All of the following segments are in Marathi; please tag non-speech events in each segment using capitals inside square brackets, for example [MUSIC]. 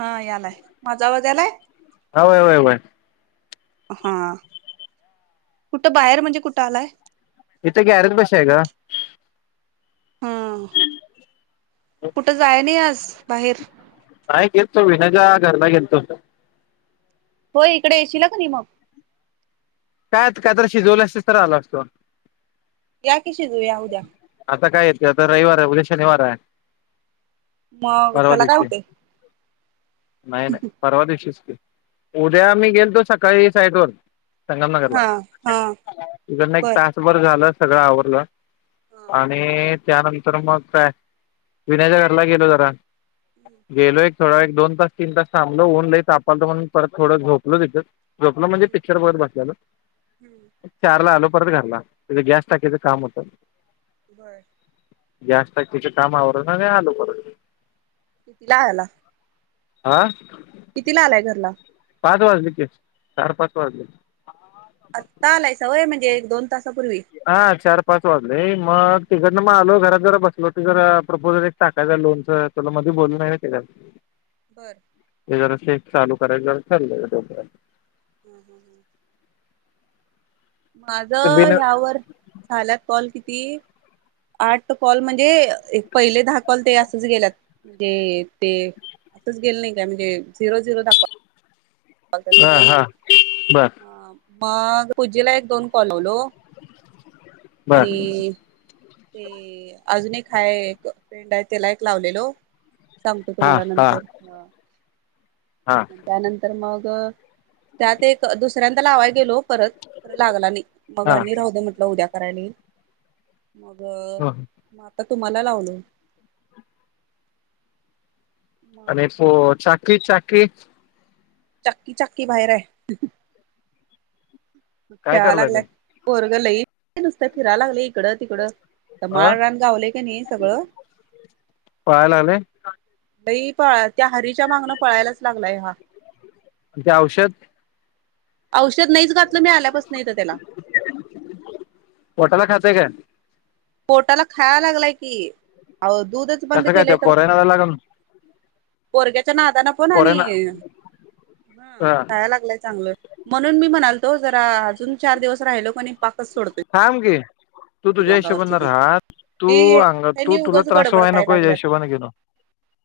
हा यालाय माझा आवाज यालाय हा वय वय वय हा कुठं बाहेर म्हणजे कुठं आलाय इथ ग्यरच भाष आहे का हम मग कुठं जाय नाही आज बाहेर नाही गेत तो विनयच्या घरला गेेत तो हो इकडे येशील का नाही मग काय काहीत शिजवलं असते तर आला असतो या की शिजूया उद्या आता काय येते आता रविवार आहे उद्या शनिवार आहे मग परवा त्याला काय दिशी होते नाही नाही परवा दिशीच क उद्या आम मीही गेलतो सकाळी साईठ वर संगमनगरला हा हा तकडन एक बर तासभर झालं सगळं आवरलं हा आणि त्यानंतर मग काय विनयाच्या घरला गेलो जरा गेलो एक थोडा एक दोन तास तीन तास थांबलं ऊन लई तापलो म्हणून परत थोडं झोपलंो तिथं झोपलं म्हणजे पिक्चर बघत बसलेल चारला आलो परत गारला गॅस स्टाक कामत बर जास्त तिच्या कामावर ना आलो बरो कितीला हला आा किती ला आलाय घरला पाच वाज लेस च पाच वाज आतालाय सवय म्हणजे एक दोन तास हा चार पाच वागली मग तिकडनं मग आलो घरात जरा बसलो ती जरा प्रपोजल एक टाकायच लोनच तुला मध्ये बोलूय ना त्या बर ते जरा शेक चाू करेल ज चा हम्म हम्म हम्म माझ ते बिन ह्यावर झाल्यात कॉल किती आठ कॉल म्हणजे एक पहिले दहा कॉल ते असच गेलातणजे ते असंच गेलं नाही काय म्हणजे झिरो झिरो दाखवा पा हा चिकन हा बर ह मग पूजीला एक दोन कलवलो बर आणि ते अजून एक हाय फ्रेंड आहे त्याला एक लावलेलो सांगतो हा तुम्हाला हा नंतर ह हा मग त्यात एक दुसऱ्यांदा लावाय गेलो परत तर लागला नाही मग आणि हा राहूदे म्हटलं उद्या करायला येईल मग म आता तुम्हाला लावलोय अँड ईस्ट सो चाकी चाकी चक्की चाक्की बाहेर हाय काय खेळा करायला लागलय लागेल पोरग लय नुसत फिरा लागलय इकडं तिकडं तर अ माळरान गावलय कनि सगळ पळायला लागले लई पळत्या हरीच्या मागनं पळायलाच लागलाय हा आणि ते औषध औषध नाहीच घातलं मी आल्यापासन इथ त्याला पोटाला खातय काय पोटाला खायालागलाय की अहो दूधच बंद कसं काय त्या केलंय तर पोरायनाला लागल पोरग्या च्या नादान पण आणि पोरायना ह हा खायाय लागल चांगल म्हणून मी म्हणाल तो जरा अजून चार दिवस राहिलो कनि थांब की तू तुझ्या अंगावरच हिशोबान दूध राह तू ते अग तू त्यांनी तुला उगच त्रास गडबड व्हाय कराय नको या लागल्यात हिशोबान घे ना [INAUDIBLE]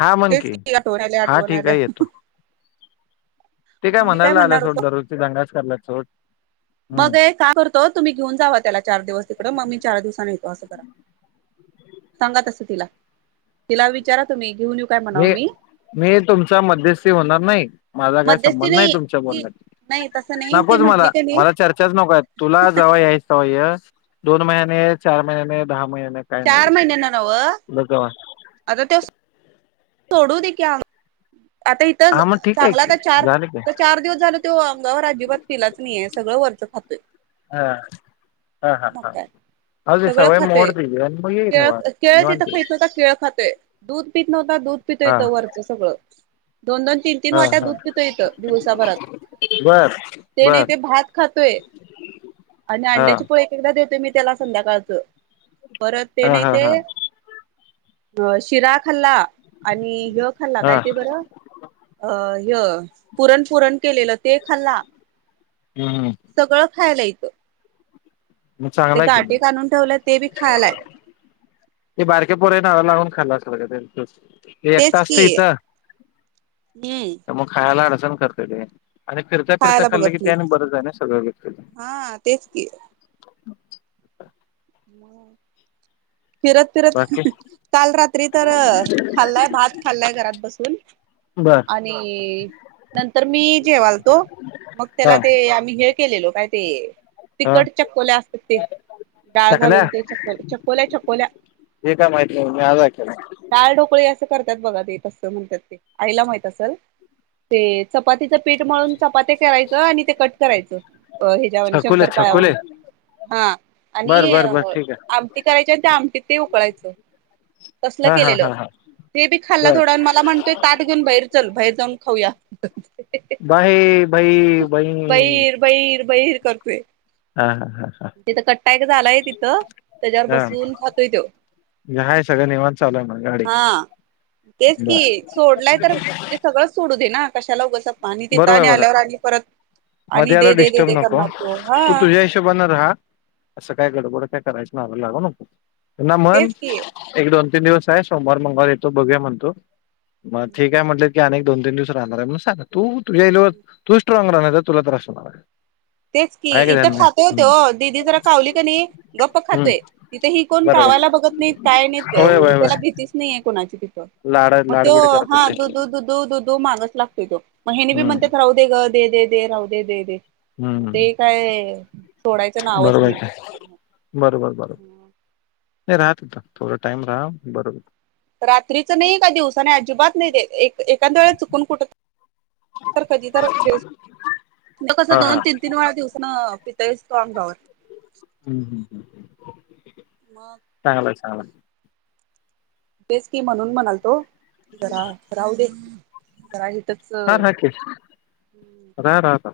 हा म्हण तेच की आठवण आल्या हा आठवण ठीक आल्या आहे येतो ते काय मग मी म्हणायला आलं म्हणणार होतो सोड दररोज दंगाच करल्यात सोड हम्म मग ए का करतो तुम्ही घेऊन जावा त्याला चार दिवस तिकडं मग मी चार दिवसानी येतो म अस करा सांगा तस तिला तिला विचारा तुम्ही घेऊन येऊ काय म्हणाव मी मी तुमचा मध्यस्थी होणार नाही माझा काय मध्यस्थी संबंध नाही तुमच्या ती नाही तसं बोलण्यात नाही ती नकोच मला म्हंटली की नाही मला चर्चा चर्चा नको तुला जवा यायचं तवा ये स दोन महिने चार महिने दहा महिने नाही काय नाही चार विषय महिन्यांना नवं तुला काय तोडू दे की आम आता इथंच हा मग अ ठीक आहे चांगला की आता चार झालं की अ चार दिवस झाल तो अंगावर अजिबात पिलाच नाहीे सगळं वर सगळ खातोय हाहा हा मग हा ह काय सगळं खातोय केळ निवांत अ केळ तिथं निवांत ये खाईत नव्हता केळ खातोय दूध पित नव्हता दूध पि पितो हा इथ वरचं सगळं दोन दोन तीन तीन हा वाट्या हा दूध पितो इथ दिवसाभरात बर ते नाही बर ते भात खातोय आणि हा अंड्याची पोळी एकेकदा देतोय मी त्याला संध्याकाळचं परत ते हा नाही हा ते हा अ शिरा खाल्ला आणि ह खाल्ला काय हा ते बरं अ ह पुरण पुरण केलेलं ते खाल्ला हम्म सगळं खायलय मग ते चांगला आहे की मग गाठे काढून ठेवलं ते बी खायालाय ते बारक्या पोराच्या नादाला लागून खाल्ला असल ग ते तसं ते एकटा तेच की असतय इथं हम्म तर मग खायला अडचण करतय ते आणि फिरता फिरता खायला खाल्लं की बघत ते नाही आणि बरंच आहे ना सगळ मिक्स होतय हा तेच की म फिरत फिरत ह बाकी ह काल रात्री तर खाल्लाय भात भात खाल्लाय घरात बसून बर आणि नंतर मी जेवालतो मग हा त्याला ते आम्ही हे केलेलो काय ते हा तिकट चक्योल्या असतात ते डाळ चकल्या घालून ते च चकोल्या चकोल्या हे काय माहित नाही मी आज ऐकलं डाळ ढोकळी ते असं करतात बघा ते तसं म्हणत्यात ते आईला माहित असलं ते च चपातीचं पीठ म्हळून चपाती करायचं आणि ते कट करायचं ह्याज्यवाणी छकुले शंकरपाळ्या छकुले वाणी! हा बर आणि बर बर ठीक आमटी करायच्या त्या आमटीत ते उकळायचं. तसलं आहे हा हा केलेलं हा हा ते बी खाल्लं बर थोडं मला म्हणतोय ताट घेऊन बाहेर चल बाहेर जाऊन! खाऊया. [UNINTELLIGIBLE] बहीर करतोय - हा हा हा तिथ कट्टा एक झालाय तिथं त्याच्यावर हा बसून खातोय तो! म्हणजे हाय सगळं निवांत चालू आहे मग गाडी हा तेच बर कि सोडलाय तर म्हणजे सगळंच सोडू दे ना! कशाला उगाच सपा आणि तिथं आणि बरोबर बरं आल्यावर आणि परत - मध्ये आता डिस्टर्ब नको तू तुझ्या हिशोबान - रहा अस काय गडबड काय करायच काय नादाला लागू नको म्हण तेच की एक दोन - दिवस आहे सोमवार मंगळवार येतो बघूया म्हणतो मग ठीक आहे म्हटल. की आणि दोन तीन दिवस राहणार आहे म सांग तू तुझ्या इ तू स्ट्रॉंग राहणार तुला त्रास होणार आहे. तेच की आहे का इथं ध्यान नाही खातोय ओ हम्म तो दीदी जरा कावली की नी गप्प हम्म खातोय तिथं ही कोण का - बरोबर भावला बघत नाही काय नाही होय होय त्याला होय भीतीच नाहीे कोणाची लाड - मग तो लाडबीड करतात हा ते दुध दुध दुधू मागस लागतोय तो मग ह्यांनी बी हम्म म्हणत्यात ते राहू दे ग - दे दे दे राहू दे दे दे मग ते हम्म काय! सोडायचं नावच बरोबर नाही का घेत बरोबर -! नाही रहा तिथ थोडा टाइम राहा बर होईल. रात्रीच नाही का दिवसा नाही अजिबात नाही देत एक - एकांद वेळेत चुकून कुठ कधी तर - कसं हा दोन हा तीन -तीन वेळा दिवसान पितोयच तो अंगावर - चांगला मग हा तेच की म्हणून म्हणाल तो जरा राहू दे जरा - ह र हाकीे रहा -रहा आता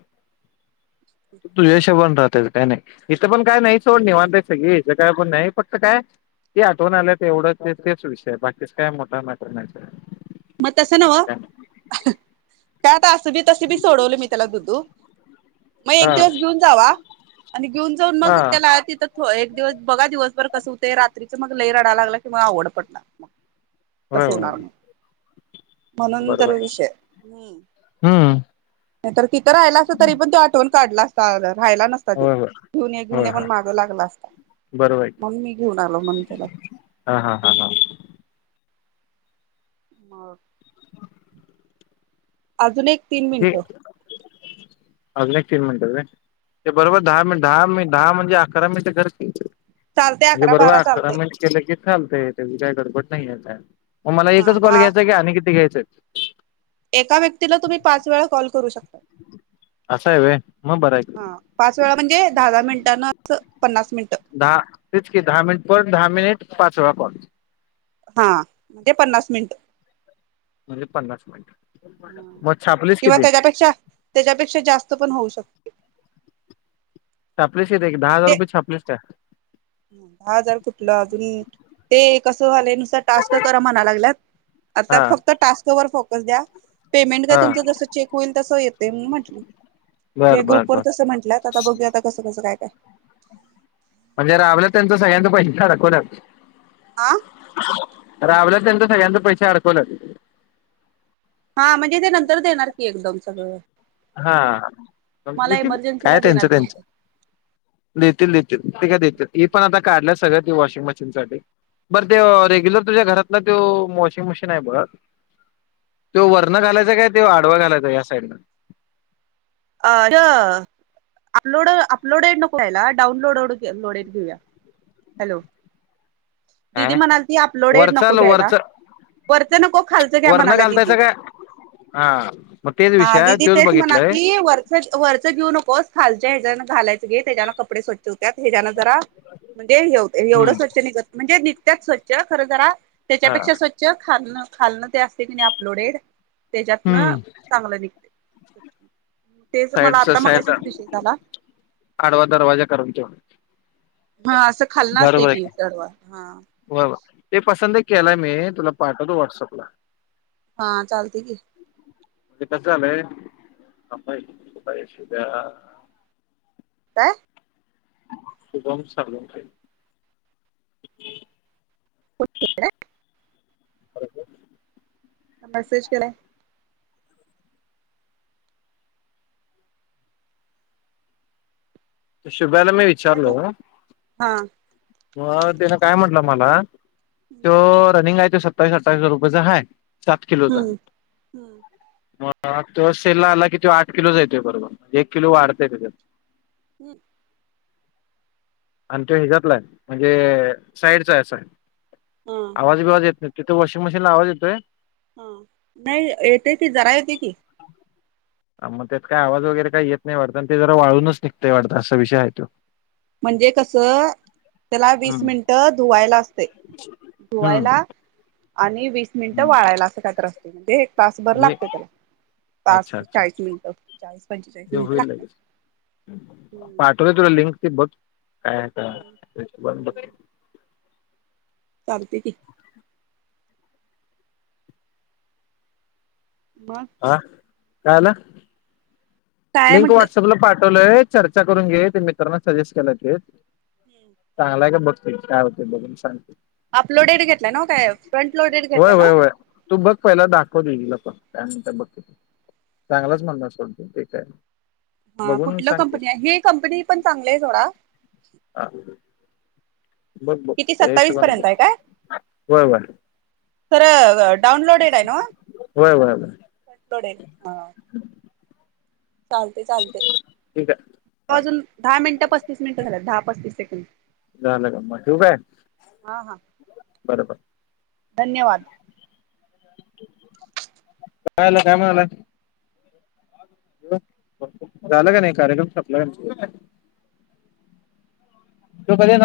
तू तुज्या हिशोबाने रहा त्यांच काय नाही इथं पण काय नाही सोड निवांत आहेत सगळी. काय पण नाही पटत काय. ते आठवण आलं तर एवढं तेच विषय बाकीच काय मोठा मॅटर नाही सोड! मग तसं नव काय आता असं बी तस बी सोडवले मी त्याला दुधू - मग एक हा दिवस घेऊन जावा आणि घेऊन जाऊन हा मग त्याला तिथं! हो एक दिवस बघा दिवसभर कसं होते रात्रीच मग लई रडाय लागला की मग आवड पडणार. होय तसं होय होणार ना - म्हणून तर बरोबर विषय हम्म हम्म - नाही तर तिथं राहि असं तरी पण तो आठवून काढला असता. रायला नसता तो होय होय घेऊन घेऊन होय या पण होय मागं लागला असता. बरोबर आहे मग मी घेऊन आलो म्हण त्याला! हा हा हा हा मग अजून एक - हे अजून एक तीन मिनट बरोबर दहा मि दहा मिनट - दहा म्हणजे अकरा मिनट कर की! चालते म्हणजे अकरा बारा बरोबर चालते मिनिट केलं की थांबतय त्याची काय गडबट नाही काय. मग मला हा एकच कॉल दहा घ्यायचाय की आणि किती घ्यायचंय! एका व्यक्तीला तुम्ही पाच वेळा कॉल करू शक असं आहे व्हय मग बरं आहे की हा पाच वेळा म्हणजे दहा- दहा मिनिटांना अस दहा तेच की दहा मिनिट पण दहा मिनिट पाच वेळा कॉल हा ते पन्नास मिनिट म्हणजे पन्नास मिनट हा किंवा त्याज्यापेक्षा त्याज्यापेक्षा जास्त पण होऊ शक छापलीस किती दहा हजार म्हणजे रुपये छापलीस काय दहा हजार कुठलं अजून ते कस झालय नुसत टास्क कर म्हणाय लागल्यात आता हा फक्त टास्क वर फोकस द्या. पेमेंट काय हा तुमचं जसं चेक होईल तसं येते म म्हटली. बर हे बर ग्रुप वर बर तसं म्हटल्यात आता बघूया आता कसं कसं काय काय म्हणजे राबलं त्यांचा सगळ्यांचा पैसे थंडकूनच आ. रावलं त्यांंत सगळ्यांच पैसे अडकुणाचं हा म्हणजे ते नंतर देणार की एकदम सगळं हा पण तुम्हाला किती काय इमर्जन्सीला त्यांचं देणार की त्यांचं देतील देतील ते काय मी पण आता काढलय सगळ वॉशिंग मशीन साठी बर ते रेग्युलर तुझ्या घरातलं त्यो वॉशिंग मशीन आहे बघ [INAUDIBLE] त्यो वर्ण हा घालायचं काय त्यो आडवा घालायचाय साईडन अ ड अपलोड अपलोड नको व्हायला डाउनलोड लोडेड घेऊया. हॅलो दिदी ह म्हणालती अपलोडेड वरचा नको घ्यायला. वरच वरचं नको खालचं घ्या वरण म्हणाल्या दिदी घालतायचा काय हा मग तेच हा विषय आहे दिदी तोच तेच बघितलाय म्हणातली वरच वरच घेऊ नकोस खाल त्या ह्याजा घालायच घे त्याजान कपडे स्वछ होत्यात हेजान जरा म्हणजे हे होतय एवढं हम्म स्वछ निघत जे निकत्याच स्वच्छ खरं जरा हा त्याच्यापेक्षा स्वच्छ खाल्न खालनं ते असते की नाही अपलोडेड त्याच्यातन हम्म चांगलं निघतय. [INAUDIBLE] तेच मला साईडचा आता साईड मगाशीच विषय झाला. आडवा दरवाजा करून ठेव हा असं खालना असतय की दडवा हा व्हय व्हय ते पसंद एक केलाय मी तुला पाठवतो व्हॉट्सअपला हा चालते की ते कसं झालंय [UNINTELLIGIBLE] काय शुभम सर्वटे [INAUDIBLE] [INAUDIBLE] [UNINTELLIGIBLE] मेसेज केलाय शुभ्याला मी विचारलो हा. मग त्यान काय म्हंटलं मला हम्म त्यो रनिंग हाय त्यो सत्तावीसं आठ्ठावीस रुपयचा हाय सात किलोचा हम्म हम्म म अ त्यो सेलला आला कि त्यो आठ किलोचा येतोय बरोबर एक किलो वाढतय त्याच्यात हम् आणि त्यो ह्याजातलाय म्हणजे साईडचाय असा हा आवाज बिवाज येत नाही. तिथ वॉशिंगमशीनला आवाज येतोय. हा नाही येतोय की जरा येतोय की अ म त्यात काय आवाज वगैरे काही येत नाही वाटत आणि ते जरा वाळूनच निघतय वाटत असा विषय हाय त्यो म्हणजे कसं त्याला वीस हम्म मिनिटं धुवायला असतय हम्म धुवायला. आणि वीस मिनिटं हम्म. वाळायला असं काहीत्र असते म्हणजे एक तासभर लागत त्याला पाच अच्छा अच्छा चाळीस मिनिट चाळीस पंचेचाळीस ते मिनिट होईल लागतात. लगेच हम्म पाठवलं तुला लिंक ते बघ काय आता हम्म हम्म चालते की मग. कायाला काय लिंक म्हटलं व्हॉट्सअपला पाठवलंय चर्चा करून घे ते मित्रांना सजेस्ट केलय ते चांगल्या का बघते काय होतं ते बघून सांगते. अपलोडेड घेतलाय ना काय फ्रंट लोडेड होय घेतलाय ना होय होय तू बघ पहिला दाखवत तीला पण त्यानंतर बघकी चांगलाच म्हणणार सोडत ते काय. हा बघून कुठलं सांगते कंपनी हे कंपनी पण चांगली आहे थोडा हा बघ बघ किती त्या सत्तावीस हिशोबान पर्यंत बघ आहे काय. होय होय तर डाउनलोडेड आहे नो होय होय होय डाउनलोड ह चालतेय चालतेय ठीक आहे हा वाजून दहा मिनिटं पस्तीस मिनिटं झाल्यात दहा पस्तीस सेकंड. झालं ग म ठू काय हा हा बरबर. धन्यवाद. कायला काय म्हणाला. झाला का नाही कार्यक्रम संपला यांचा. तू कधी येणार?